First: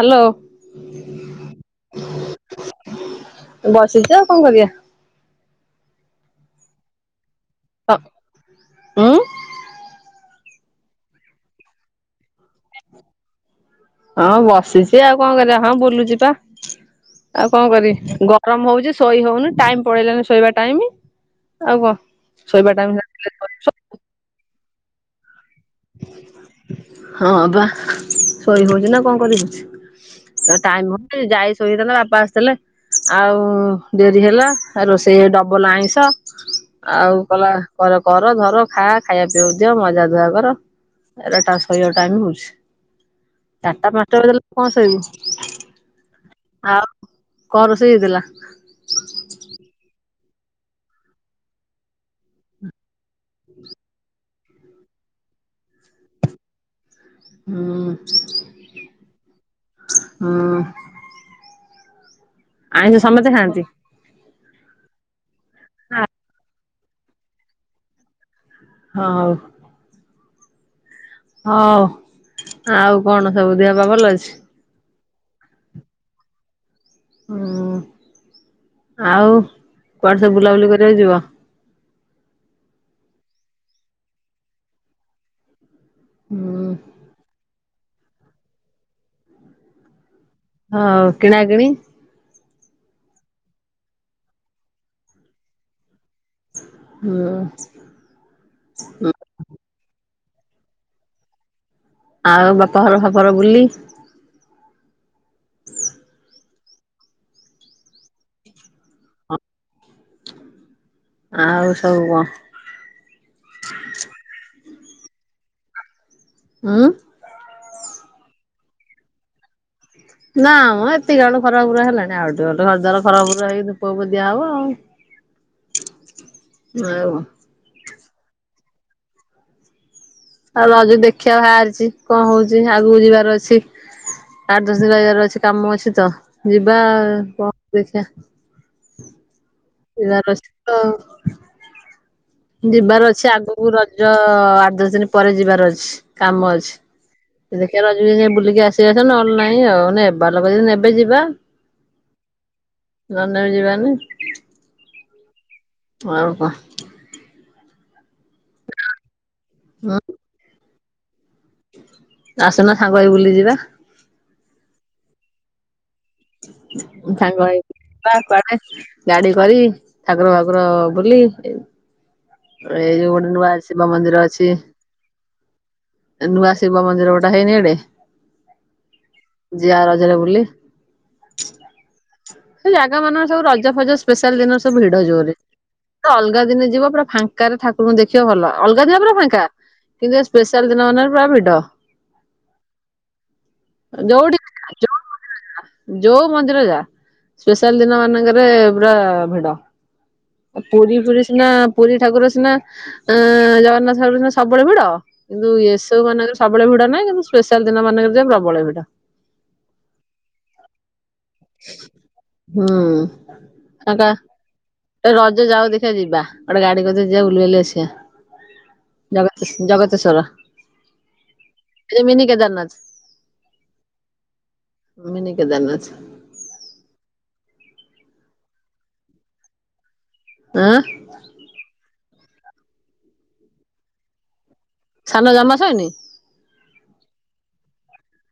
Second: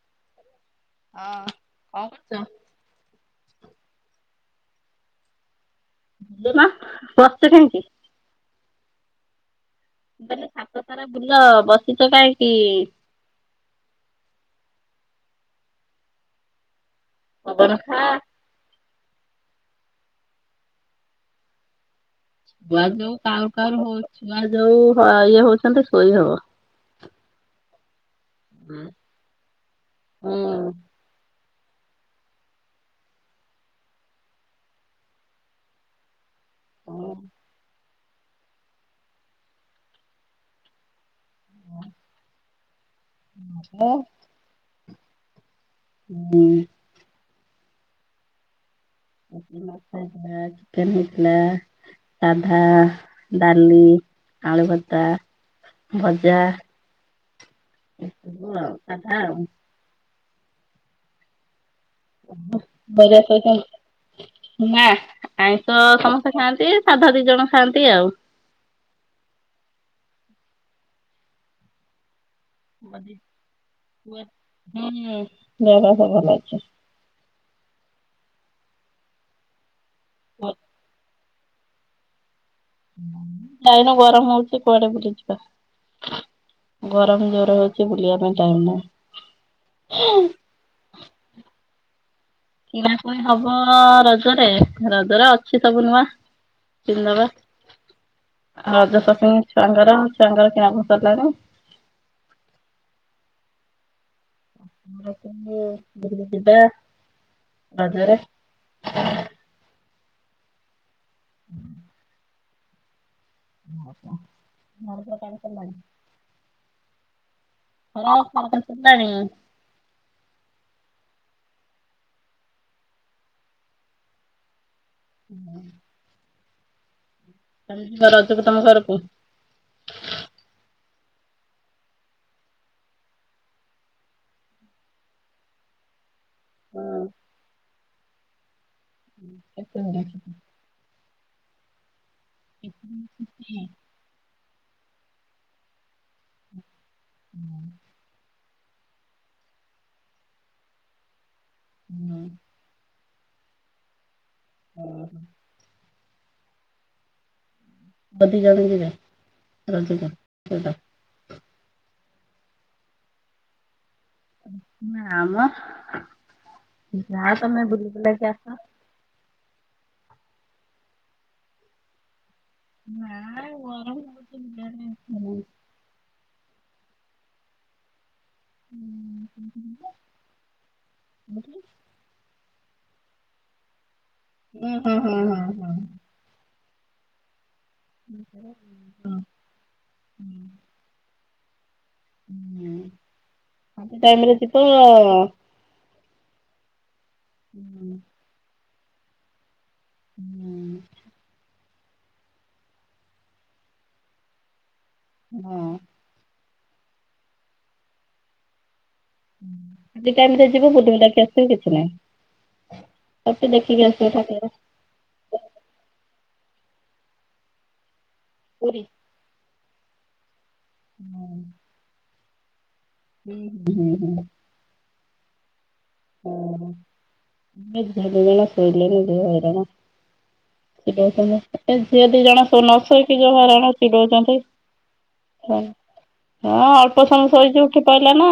Hello କଁ କରୁଚ? ବସିଚି ଆଉ କଣ କରିବା। ବସିଚ କାଇଁ କି? [unintelligible] ହ ଉଁ? ମୁ କଲି ଛାତ ସାରା ବୁଲ ବସିଚ କାଇଁକି? ହଁ ବସିଚି ଆଉ କଣ କରିବା ହଁ ବୁଲୁଚି ପା ଆଉ କଣ ପବନ ଖା। କରିବି ଆରମ ହଉଚି ଶୋଇ ହଉନି ଟାଇମ ପଳେଇଲେଣିି ଶୋଇବା ଟାଇମ ଆଉ କ। ଶୋଇବା ଛୁଆ ଟାଇମ ଯୋଉ କାଉ [unintelligible] କାଉ ହଉ ଛୁଆ ଯୋଉ ଇଏ ହଉଚନ୍ତି ଶୋଇ ହବ। ହଁ ବା ଶୋଇ ହଉଚି ନା କଣ କରିହୋଉଚି। ହୁଁ ଟାଇମ ହେଉନି ଯାଇ ସୋଇହେଇଥାନ୍ତା ବାପା ଆସିଥିଲେ ଆଉ ଡେରି ହେଲା ଆ ରୋଷେଇ ଡବଲ ଆଇଁଷ। ଆଉ କଲା କର କର ଧର ଖା ଖାଇବା ପିଇବାକୁ ଦିଅ ମଜା ଧୁଆ କର। ଶୋଇବାକୁ ଟାଇମ ହଉଚି ଚାରିଟା ପାଞ୍ଚଟା ବଲେ କଣ ଶୋଇବୁ? ହୁଁ। ଆଉ କଣ ରୋଷେଇ ହେଇଥିଲା? [unintelligible] ଚିକେନ ହେଇଥିଲା। ସାଧା ଡାଲି ଆଳୁଭତା। ଭଜା ହୁଁ ଏସବୁ ଆଉ ସାଧା ଆଉ। ହୁଁ। ଆଇଁଷ ସମସ୍ତେ ଖାଆନ୍ତି? [unintelligible] ନା ଆଇଁଷ ସମସ୍ତେ ଖାଆନ୍ତି ସାଧା ଦି ଜଣ ଖାଆନ୍ତି ଆଉ। ହଁ ଉ ହଉ ଆଉ କଣ ସବୁ ଦେହ ବା ଭଲ ଅଛି? ହୁଁ ଦେହପା ସବୁ ଭଲ ଅଛି। ହୁଁ ଆଉ କୁଆଡେ ସବୁ ବୁଲାବୁଲି କରିବାକୁ ଯିବ? ଏଇନା ଗରମ ହଉଚି କୁଆଡେ ବୁଲିଯିବା। ହୁଁ ଗରମ ଜରେ ହଉ ଚି ବୁଲିବା ପାଇଁ ଟାଇମ୍ ନାହିଁ। ହଉ କିଣା କିିଣି? କିଣା କୁଣି ହବ ରଜରେ ରଜରେ ଅଛି ସବୁ ନୂଆ ପିନ୍ଦିଦବା। ହୁଁ ଆ ରଜ ସପିଂ ଛୁଆଙ୍କର ଛୁଆଙ୍କର କିଣା କୁଣି ସରିଲାଣି। ଆଉ ବାପା ଘର ଫାପ ଘର ବୁଲି [unintelligible] ଯିବା ରଜରେ। ଆଉ ସବୁ କଁ? [unintelligible] ଉଁ? [unintelligible] ନାମ ଏତିକା ବେଳୁ ଖରା ପୁରା ହେଲାଣି ଆଉ ଟିକେ ଗଲେ ଘର ଦୁଆର ଖରାପୁର ହେଇକି ଧୂପକୁ ଫୁପ ଦିଆ ହବ ଆଉ। ଆଉ କଁ? [unintelligible] ରଜକୁ ତମ ଘରକୁ? ଆଉ ରଜ ଦେଖିବା ବାହାରିଚି କଣ ହଉଚି ଆଗକୁ ଯିବାର ଅଛି। ଆଠ ଦଶ ଦିନ୍ ରହିବାର ଅଛି କାମ ଅଛି ତ। ଯିବା ଦି କଣ ଦେଖିବା ଯିବାର ଅଛି [unintelligible] ଯିବାର ଅଛି ଆଗକୁ ରଜ ଆଠ ଦଶ ଦିନ ପରେ ଯିବାର ଅଛି। କାମ ଅଛି। ଦେଖିଆ ରଜ କୁ ଜ ଜା ବୁଲିକି ଆ ଚେୟସ ନହେଲେ ନାହିଁ ଆଉ ନେବା ଲୋକ ଯଦି ନେବେ ଯିବା। ହୁଁ। ନ ନେବେ ଯିବାନି? ଆଉ କ ହୁଁ [unintelligible] ଆସୁନ ସାଙ୍ଗ ହେଇ ବୁଲି ଯିବା? ନାଁ ମ ଯାଅ ସାଙ୍ଗ ହେଇ ତମେ କି ବୁଲି ଯିବା ବୁଲାକି ଆସ। କୁଆଡେ? ଗାଡି କରି ଠାକୁର ଫାକୁର ବୁଲି ଏଇ ଯୋଉ ନା ଗୋଟେ ନୂଆ ଶିବ ଗରମ ମନ୍ଦିର ହଉଛି ଅଛି। ବୁଲିବା ପାଇଁ ଇଚ୍ଛା ନାହିଁ। ନୂଆ ଶିବ ମନ୍ଦିର ଗୋଟେ ହେଇନି ଏଡେ ଯିଆ ରଜରେ ବୁଲି। ସେ ଜାଗା ମାନଙ୍କ ରେ ସବୁ ରଜ ଫଜ ସ୍ପେଆଲ୍ ଦିନ ହୁଁ ସବୁ ହୁଁ ଭିଡ ଜୋରେ ହୁଁ ହୁଁ ଅଲଗା ଦିନ ଯିବ ପୁରା ଫା ଫାଙ୍କା ରେ ଠାକୁରଙ୍କୁ ଦେଖିବ ଭଲ। ଅଲଗା ଦିନ ପୁରା ଫାଙ୍କା କିନ୍ତୁ ଏ ସ୍ପେଶାଲ ଦିନ ମାନ ପୁରା ଭିଡ। ଯୋଉଠି ଟାଇମରେ ଯିବ ଯୋଉ ମନ୍ଦିର ଯା ଯୋଉ ମନ୍ଦିର ଯା ସ୍ପେଶାଲ ଦିନ ମାନଙ୍କରେ ପୁରା ଭିଡ। ପୁରୀ ଫୁରୀ ସିନା ପୁରୀ ଠାକୁର ସିନା ଅ ଜଗନ୍ନାଥ ଠାକୁର ସିନା ସବୁବେଳେ ଭିଡ। କିନ୍ତୁ ହଁ। ଏସବୁ ମାନଙ୍କର ସବୁବେଳେ ଭିଡା ନାହିଁ କିନ୍ତୁ ସ୍ପେଶାଲ ଦିନ ମାନଙ୍କରେ ପ୍ରବଳ ଭିଡ। ଖାଲି ଟାଇମ ରେ ଯିବୁ ବୁଲିବୁଲାକି ଆସ୍ କିଛି ହୁଁ। ନାହିଁ ଆ ଟିକେ ଦେଖିକି ଫାଙ୍କା ଆସିବ ଠାକୁର୍। ରଜ ଯାଉ ଦେଖିବା ଯିବା ଗୋଟେ ଗାଡି କରିି ଯିବା ବୁଲିବୁଲାକି ଆସିବା। ପୁରୀ ଜଗତେ ଜଗତେସ୍ୱର। ହୁଁ। ଏଇ ମିନି କେଦାରନାଥ ଉଁ ହୁଁ ହୁଁ। ମିନି କେଦାରନାଥ। ହଁ [inaudible] ଆଁ ଚିଡଉଛନ୍ତି ଏ ଝିଅ ଦି ଜଣ ନ ଶୋଇକି ଯୋଉ ହଇରାଣ ଚିଡଉଛନ୍ତି ସାନ ଜମା ହଁ ସୋଇନି? ହଁ ଅଳ୍ପ ସମୟ ଶୋଇକି ଉଠି ପଇଲା ନା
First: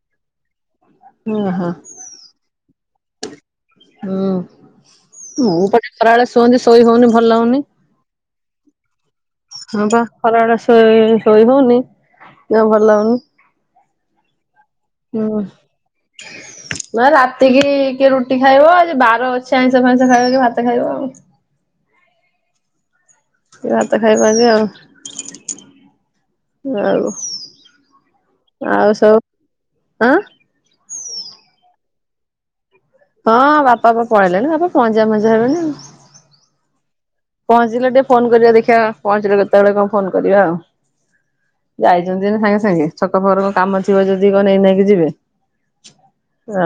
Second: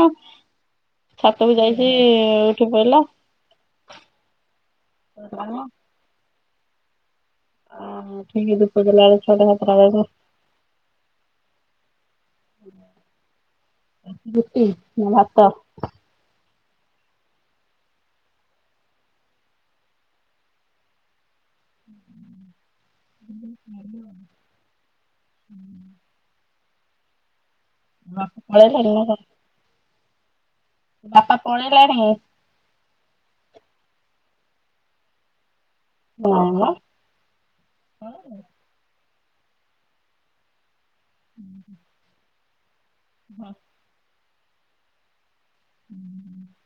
ଛାତ କୁ ଓହୋ। ଯାଇଛି ଉଠିପଇଲା ହୁଁ ମୁଁ ପା ଖେତ୍ରାବେଳେ ଶୁଅନ୍ତି ଶୋଇ ହଉନି ଭଲ ଲାଗୁନି। ଓହୋ ଠିକ ଧୂପ ଦେଲା ବେଳକୁ ଛୁଅଟା ସା ହଁ ବା ଖରା ବେଳେ ଶୋଇ ଶୋଇ ହଉନି ଯମା ଭଲ ଲାଗୁନି। ରୁଟି ନା ହୁଁ। ଭାତ? ନା ରାତିକି କିଏ ରୁଟି ଖାଇବ ଆଜି ବାର ଅଛି ଆଇଁଷ ଫାଇଁସ ଖାଇବ କିଏ ଭାତ ଖାଇବ ଆଉ। ହୁଁ କିଏ ଭାତ ଖାଇବା ଆଜି ଆଉ ଆଉ ପଳେଇଲାଣି ଆଉ ନା ସବୁ କଣ? ଆଁ ବାପା ପଳେଇଲାଣି? ହଁ ବାପା ପା ପଳେଇଲେନି ବାପା ପହଂଚିବା ପହଂଚିବା ହେବେଣି ଆଉ। ହଁ ବା ପହଞ୍ଚିଲେ ଟିକେ ଫୋନ କରିବା ଦେଖିବା ପହଞ୍ଚିଲେ କେତେବେଳେ କଣ ଫୋନ କରିବା ଆଉ ଯାଇ ଯାଇଁ ଥିବେ ସାଙ୍ଗେ ସାଙ୍ଗେ ଛକ ଫକ ରେ କଣ କାମ ଥିବ ଯଦି କଣ ନେଇ ନାଇକି ଯିବେ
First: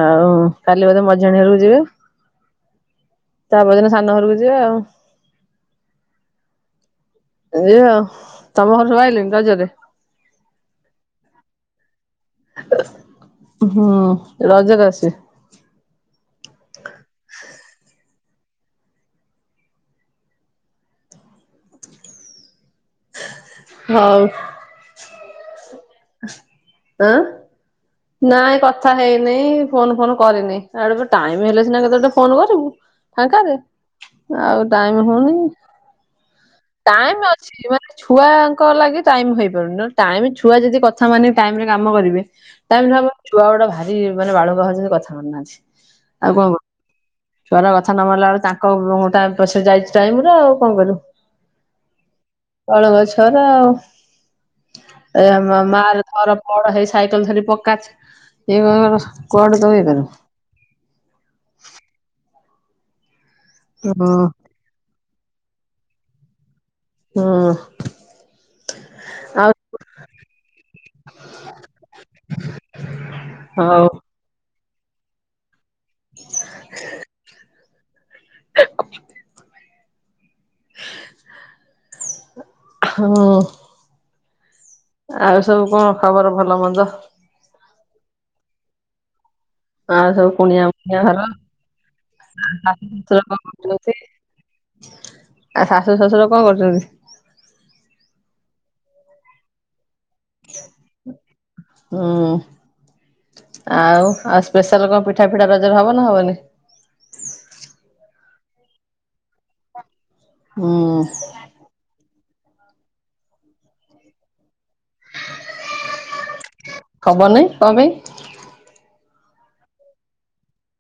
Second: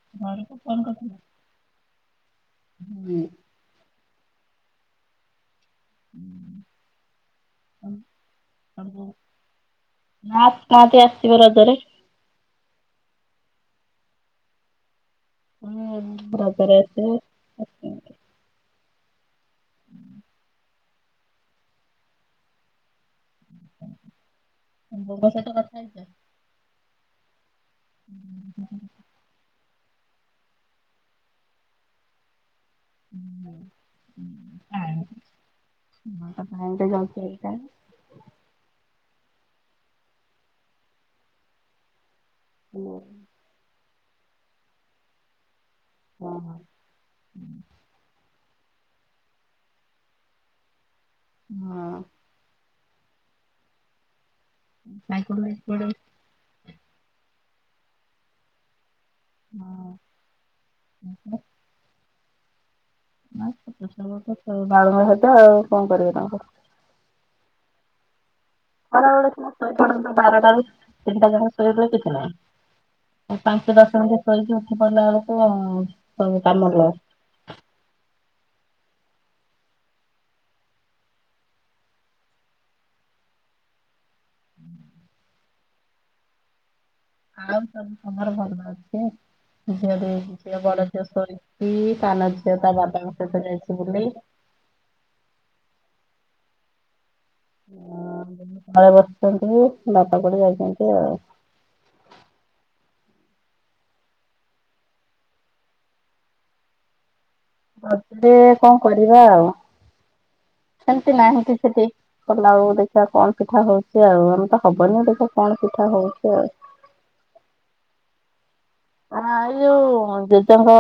ଆଉ ଘରକୁ କାଲି ବୋଧେ ମଝିଆଣି ହରକୁ ଯିବେ? ହୁଁ। ତା ପର ଦିନ ସାନ ଘରକୁ ଯିବେ ଆଉ। ହୁଁ ଏଇୟା ଆଉ, ତମ ଘରେ ସବୁ ଆଇଲେଣି ରଜରେ? ନା ଆସିନାହାନ୍ତି ଆସିବେ ରଜରେ। ହୁଁ ରଜରେ ଆସିବେ? ହୁଁ ରଜରେ ଆସିବେ। ହଉ। ତମ ବୋଉଙ୍କ ସହିତ କଥା ହେଇଛ? ଆଁ? ନାଇଁ କଥା ହେଇନି ଫୋନ ଫୋନ କରିନି ଆଡେ ଟାଇମ ହେଲେ ସିନା କେତେବେଳେ ଗୋଟେ ଫୋନ କରିବୁ। ଫାଙ୍କାରେ, ଆଉ ଟାଇମ ହଉନି ବାଳୁଙ୍ଗା ଟାଇମ ସହିତ ଅଛି ମାନେ ଛୁଆଙ୍କ ଲାଗି ଟାଇମ୍ ହେଇପାରୁନି ନହେଲେ ଟାଇମ୍ ଛୁଆ ଯଦି କଥା ମାନି ଟାଇମରେ କାମ କରିବେ ଟାଇମ୍ ହେବ, ଛୁଆଗୁଡା ଭାରି ମାନେ ବାଳୁଙ୍ଗା ହଉଛନ୍ତି କଥା ମାନୁନାହାନ୍ତି। ଆଉ କଣ ଛୁଆଗୁରା ବା କଥା ନ ମାନିଲା ବେଳକୁ ତାଙ୍କ ଟା ପଛେ ଯାଇଛି ଟାଇମଗୁରା ଆଉ କଣ କରିବୁ ହଁ ବାଳୁଙ୍ଗା ଛୁଆଗୁରା ଆଉ, ଏଇ ଆମ ମାଆର ତାର କଣ ହେଇ ସାଇକେଲ ଧରି ପକା ଏ [unintelligible] କୁଆଡୁ ତୁ ଇଏ କରିବୁ ଉଁ ହୁଁ ନାଇଁ ଛୋଟ ହୁଁ ଛୁଆଗୁଡା ତ [inaudible] ବାଳୁଙ୍ଗା ହେବେ ଆଉ କଣ କରିବ ତାଙ୍କୁ ହୁଁ। ଖରାବେଳେ ସିନା ଆଉ ଶୋଇ ପଡନ୍ତେ ବାରଟାରୁ ତିନିଟା ଯାଏଁ ଶୋଇପଇଲେ କିଛି ନାହିଁ। ପାଞ୍ଚ ହଉ ଦଶ ମିନିଟ୍ ଶୋଇକି ଉଠି ପଇଲା ବେଳକୁ ଆଉ ସବୁ କାମ ଲେଟ୍ [inaudible] ହଁଅ। ଆଉ ସବୁ କଣ ଖବର ଭଲ ମନ୍ଦ? ଆଉ ସବୁ ତମର ଭଲ ଅଛି? ଝିଅଟେ ଆଉ ସବୁ ସେ କୁଣିଆ ବଡ ମୁଣିଆ ଝିଅ ଘର ଶୋଇଛି ସାନ ଝିଅ ତା ଶାଶୁ ବାବାଙ୍କ ଶଶୁର କଣ ସହିତ ଯାଇଛି କରୁଛନ୍ତି? ବୁଲି। ଆଉ ଶାଶୁ ଶଶୁର କଣ କରୁଛନ୍ତି? [inaudible] ତଳେ ବସିଛନ୍ତି ବାପା କୁଆଡ଼େ ଯାଇଛନ୍ତି ଆଉ। ହୁଁ। ଆଉ, ଆଉ ସ୍ପେଶାଲ୍ କଣ ପିଠାଫିଠା ରଜରେ ହବ ନା ହବନି? ରଜରେ କଣ କରିବା ଆଉ, ହୁଁ ସେମିତି ନାହିଁ କିଛି ଠିକ୍। କଲା ବେଳକୁ ଦେଖିବା କଣ ପିଠା ହଉଛି ଆଉ ଆମର ତ ହବନି ଦେଖିବା କଣ ପିଠା ହଉଛି ଆଉ‌। ହବ ନାଇଁ କଣ ପାଇଁ? ଆ ଇଏ ଯୋଉ ଜେଜଙ୍କ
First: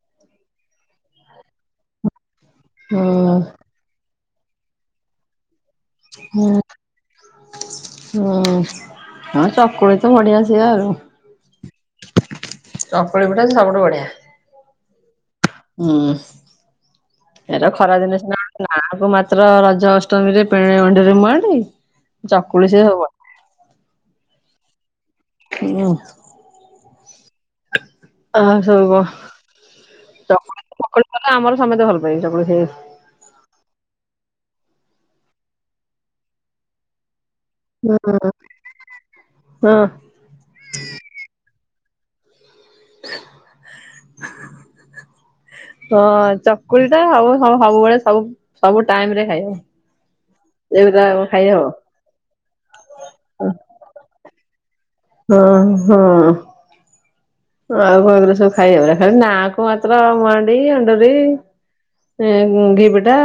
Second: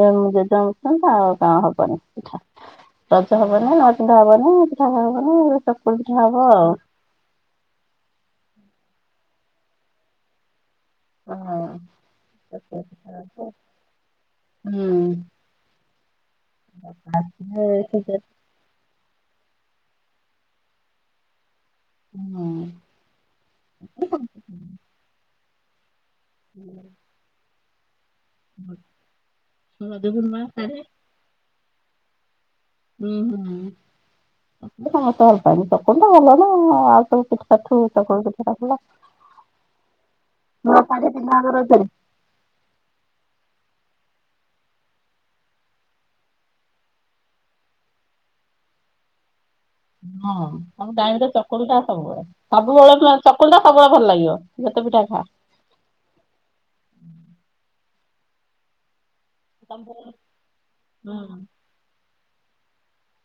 ଏ ଜେଜଙ୍କ [unintelligible] ଆଉ କଁ ହବନି ପିଠା। ହୁଁ ରଜ ହବନି, ନୁଆପିନ୍ଧା ହବନି, ପିଠା ହବନି [inaudible] ହୁଁ। ଆଉ। ହୁଁ, ଆଁ ଚକୁଳି ତ ବଢିଆ ସେ ଆଉ। ଚକୁଳି ହଁଅ ପିଠା ସବୁଠୁ ବଢିଆ। ହୁଁ। ହୁଁ, ହଁ ଏରା ଖରା ରଜକୁ ଦିନେ ସିନା ନାଆଁକୁ ମାତ୍ର ରଜ ଅଷ୍ଟମୀରେ ପେଡିଅଣ୍ଢିରେ ମୁଆଣ୍ଡି ଚକୁଳି ସେ ହବ। ହୁଁ। ହୁଁ। ଆଉ କଣ ସବୁ କହ? ନୂଆ ଶାଢ଼ୀ ଚକୁଳି ପିଠା ଆମର ସମସ୍ତେ ଭଲ ପାଇବେ ଚକୁଳି ଖାଇବାକୁ। ହୁଁ ହୁଁ, [inaudible] ସତକଥା ଚକୁଳିଟା ଭଲ ନା ଆଉ ସବୁ ପିଠ୍ ପ୍ରଥମେ ଚକୁଳି ହୁଁ। ପିଠାଟା ଭଲ, ହଁ ନୂଆ ଶାଢ଼ୀ ପିନ୍ଧା ହେବ ରଜରେ? [unintelligible] [unintelligible] ହଁଅ-ଅ ଚକୁଳିଟା ସବୁ ସବୁବେଳେ ସବୁ, ସବୁ ଟାଇମରେ ଖାଇବ। ହଁ ତାଙ୍କୁ ଏଗୁରା ଡାଇରେକ୍ଟ ଖାଇ ହବ। ଚକୁଳି ଟା ସବୁବେଳେ ସବୁବେଳେ ଚକୁଳିଟା ସବୁବେଳେ ଭଲ ଲାଗିବ ଯେତେ ପିଠା ଖା। ହଁ ହଁ। ଆଉ କଗରେ ସବୁ ଖାଇବ ନାକୁ ମାତ୍ର ହୁଁ। ମଡି ଅଣ୍ଡରି [inaudible] ଏଁ ଘିି ପିଠା।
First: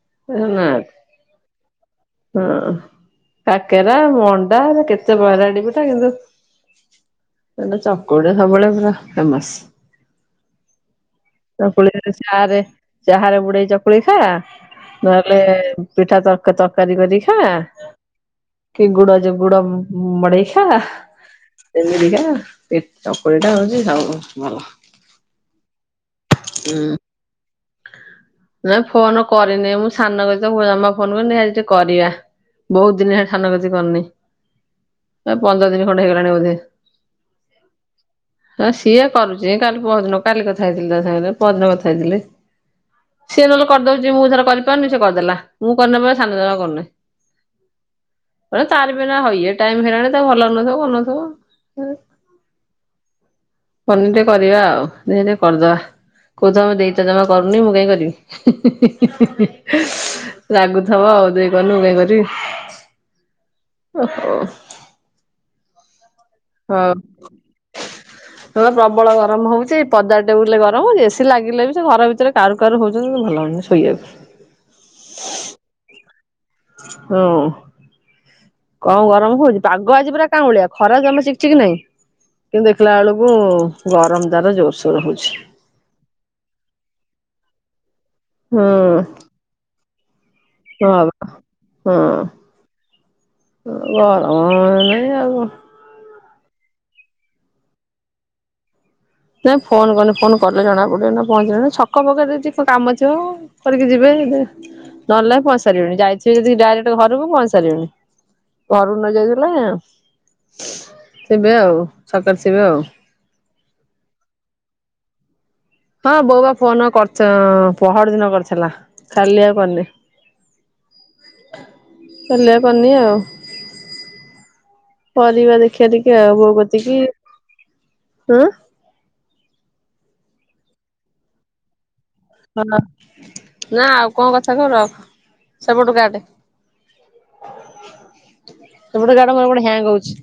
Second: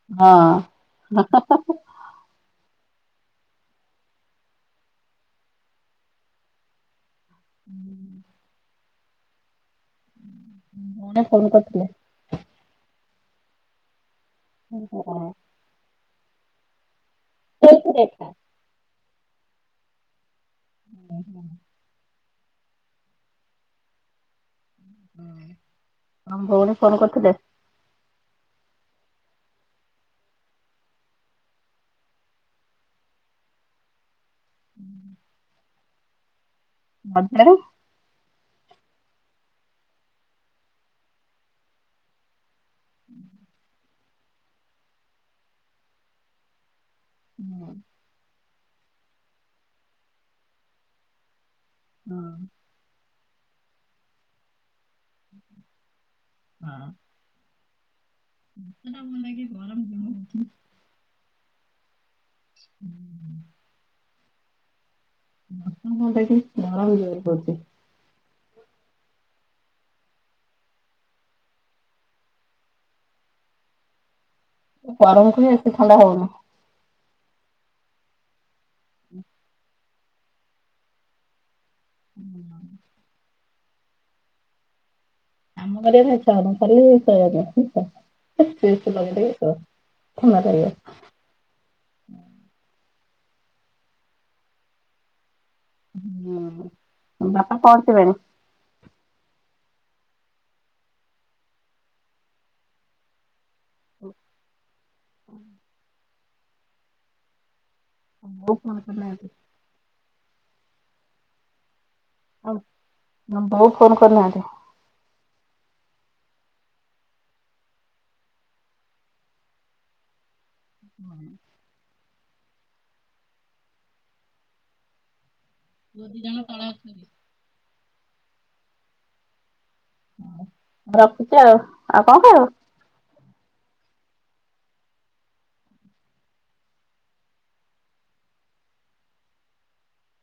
ହଁ। ହଁ କାକେରା ମଣ୍ଡା କେତେ ପ୍ରକାର ପିଟା କିନ୍ତୁ [inaudible] ଏଟା ଚକୁଳି ସବୁବେଳେ ପୁରା ଫେମସ୍। ମୁନା ଫୋନ କରିଥିଲେ। ସାରେ ଚାହାରେ ବୁଡେଇ ଚକୁଳି ଖା ହଁ। ନହେଲେ ପିଠା ତରକା ତର୍କ କରି କରି ଖା ସେଇଥିରେ ଖା। କି ଗୁଡ ଯ ଗୁଡ ମଡେଇ ଖା। ହ ହଁ ସେମିତିକା ଚକୁଳି ଟା ହଉଛି ସବୁ ଭଲ। ହୁଁ ତମ ଭଉଣୀ ଫୋନ କରିଥିଲେ? ନାଇଁ ଫୋନ କରିନି ମୁଁ ସାନ ଗତିକୁ ଜମା ଫୋନ କରି ଆଜି ଟିକେ କରିବା। ବହୁତ ଦିନ ହେଲାଣି ସାନ ଗତି କରିନି ପନ୍ଦର ଦିନ ଖଣ୍ଡେ ହେଇଗଲାଣି ବୋଧେ। ବାରେ [inaudible] ହଁ ସିଏ କରୁଛି କାଲି ପରଦିନ କାଲି କଥା ହେଇଥିଲି ତା ସାଙ୍ଗରେ ପରଦିନ କଥା ହେଇଥିଲେ। ହୁଁ ସେ ନହଲେ କରିଦଉଛି ମୁଁ ଥର କରିପାରୁନି ସେ କରିଦେଲା ମୁଁ କରିନବ ସାନ ଜମା କରିୁନି। ହୁଁ ତାରି ବି ଏଇନା ହଇ ଟାଇମ୍ ହେଲାଣି ତ ଭଲଲାଗୁ ନଥିବା କରୁନଥିବ। ହଁ। ପନିରି ଟେ କରିବା ଆଉ ଦେଖିଆ ଟିକେ କରଦବା କୋହୁଚି ଆମ ଦେଇତ ଜମା କରୁନି ମୁଁ କାଇ କରିବି ହିଁ ହିଁ ହିଁ ହିଁ ରାଗୁ ଥିବ ଆଉ ଦେଇ କରନି ମୁଁ କାଇ କରିବି। ହୁଁ ହୁଁ ଓହ। [unintelligible] ହଁ। ହ [inaudible] ସେ ପ୍ରବଳ ଗରମ ହଉଛି ଏଇ ପଦା ଟେବୁଲୁ ରେଗରମ ହଉଛି ଏସିି ଲାଗିଲେ ବି ସେ ଘର ଭିତରେ କାର ଗରମ ହଉଛି ତ ଭଲ ଲାଗୁନି ଶୋଇବାକୁ। ଗରମକୁ ବି ଏତେ ଥଣ୍ଡା ହଉନି। ହୁଁ। କମ୍ ଗରମ ହଉଛି ପାଗ ଆଜି ପୁରା କାଁଉଳିଆ ଖରା ଜମା ଚିକଚିକ୍ ନାଇଁ। କିନ୍ତୁ ଦେଖିଲା ବେଳକୁ ଗରମ ତାର ଜୋରସୋର ହଉଛି। ଆମ ଘରେ ହୁଁ [unintelligible] ଫନା କରିବ। ହଁ ବା ହଁ। ବଅନେଇ ଆଉ। ହୁଁ ବାପା ପହଞ୍ଚିଲେଣି। ନାଇଁ ଫୋନ କରିନି ଫୋନ କଲେ ଜଣା ପଡିବ ନା ପହଞ୍ଚିଲେଣି ଛକ ଫକ୍ ରେ ଯଦି କଣ କାମ ଥିବ? କରିକି ଯିବେ ନହେଲେ ପହଁଚିସାରିବେଣିି ଯାଇଥିବେ ଯଦି ଡାଇରେକ୍ଟ ଘରକୁ ପହଞ୍ଚିସରିବେନି। ବୋଉ ଫୋନ ଘରୁ ନ କରିନାହାନ୍ତି ଯାଇଥିଲେ ଥିବେ ଆଉ ଛକରେ ଥିବେ ଆଉ। ଆଉ ବୋଉ ଫୋନ କରିନାହାନ୍ତି? ହଁ ବୋଉ ଫୋନ କରିଥି ପହରିଦିନ କରିଥିଲା କାଲି ଆଉ କରିନି। ହୁଁ ହେଲେ ପନି ଆଉ ପରିବାରେ ଖ ଟିକି ଆବ କତିକି ହଁ ରଖୁଛି ଆଉ ଆଉ କଣ କହିବ? ନା ଆଉ କଣ କଥା ହେବି ରଖେ ସେପତୁ କାଟେ। ସେପଟେ କାଟ ମୋର ଏପଟେ ହ୍ୟାଙ୍ଗ ହଉଛି।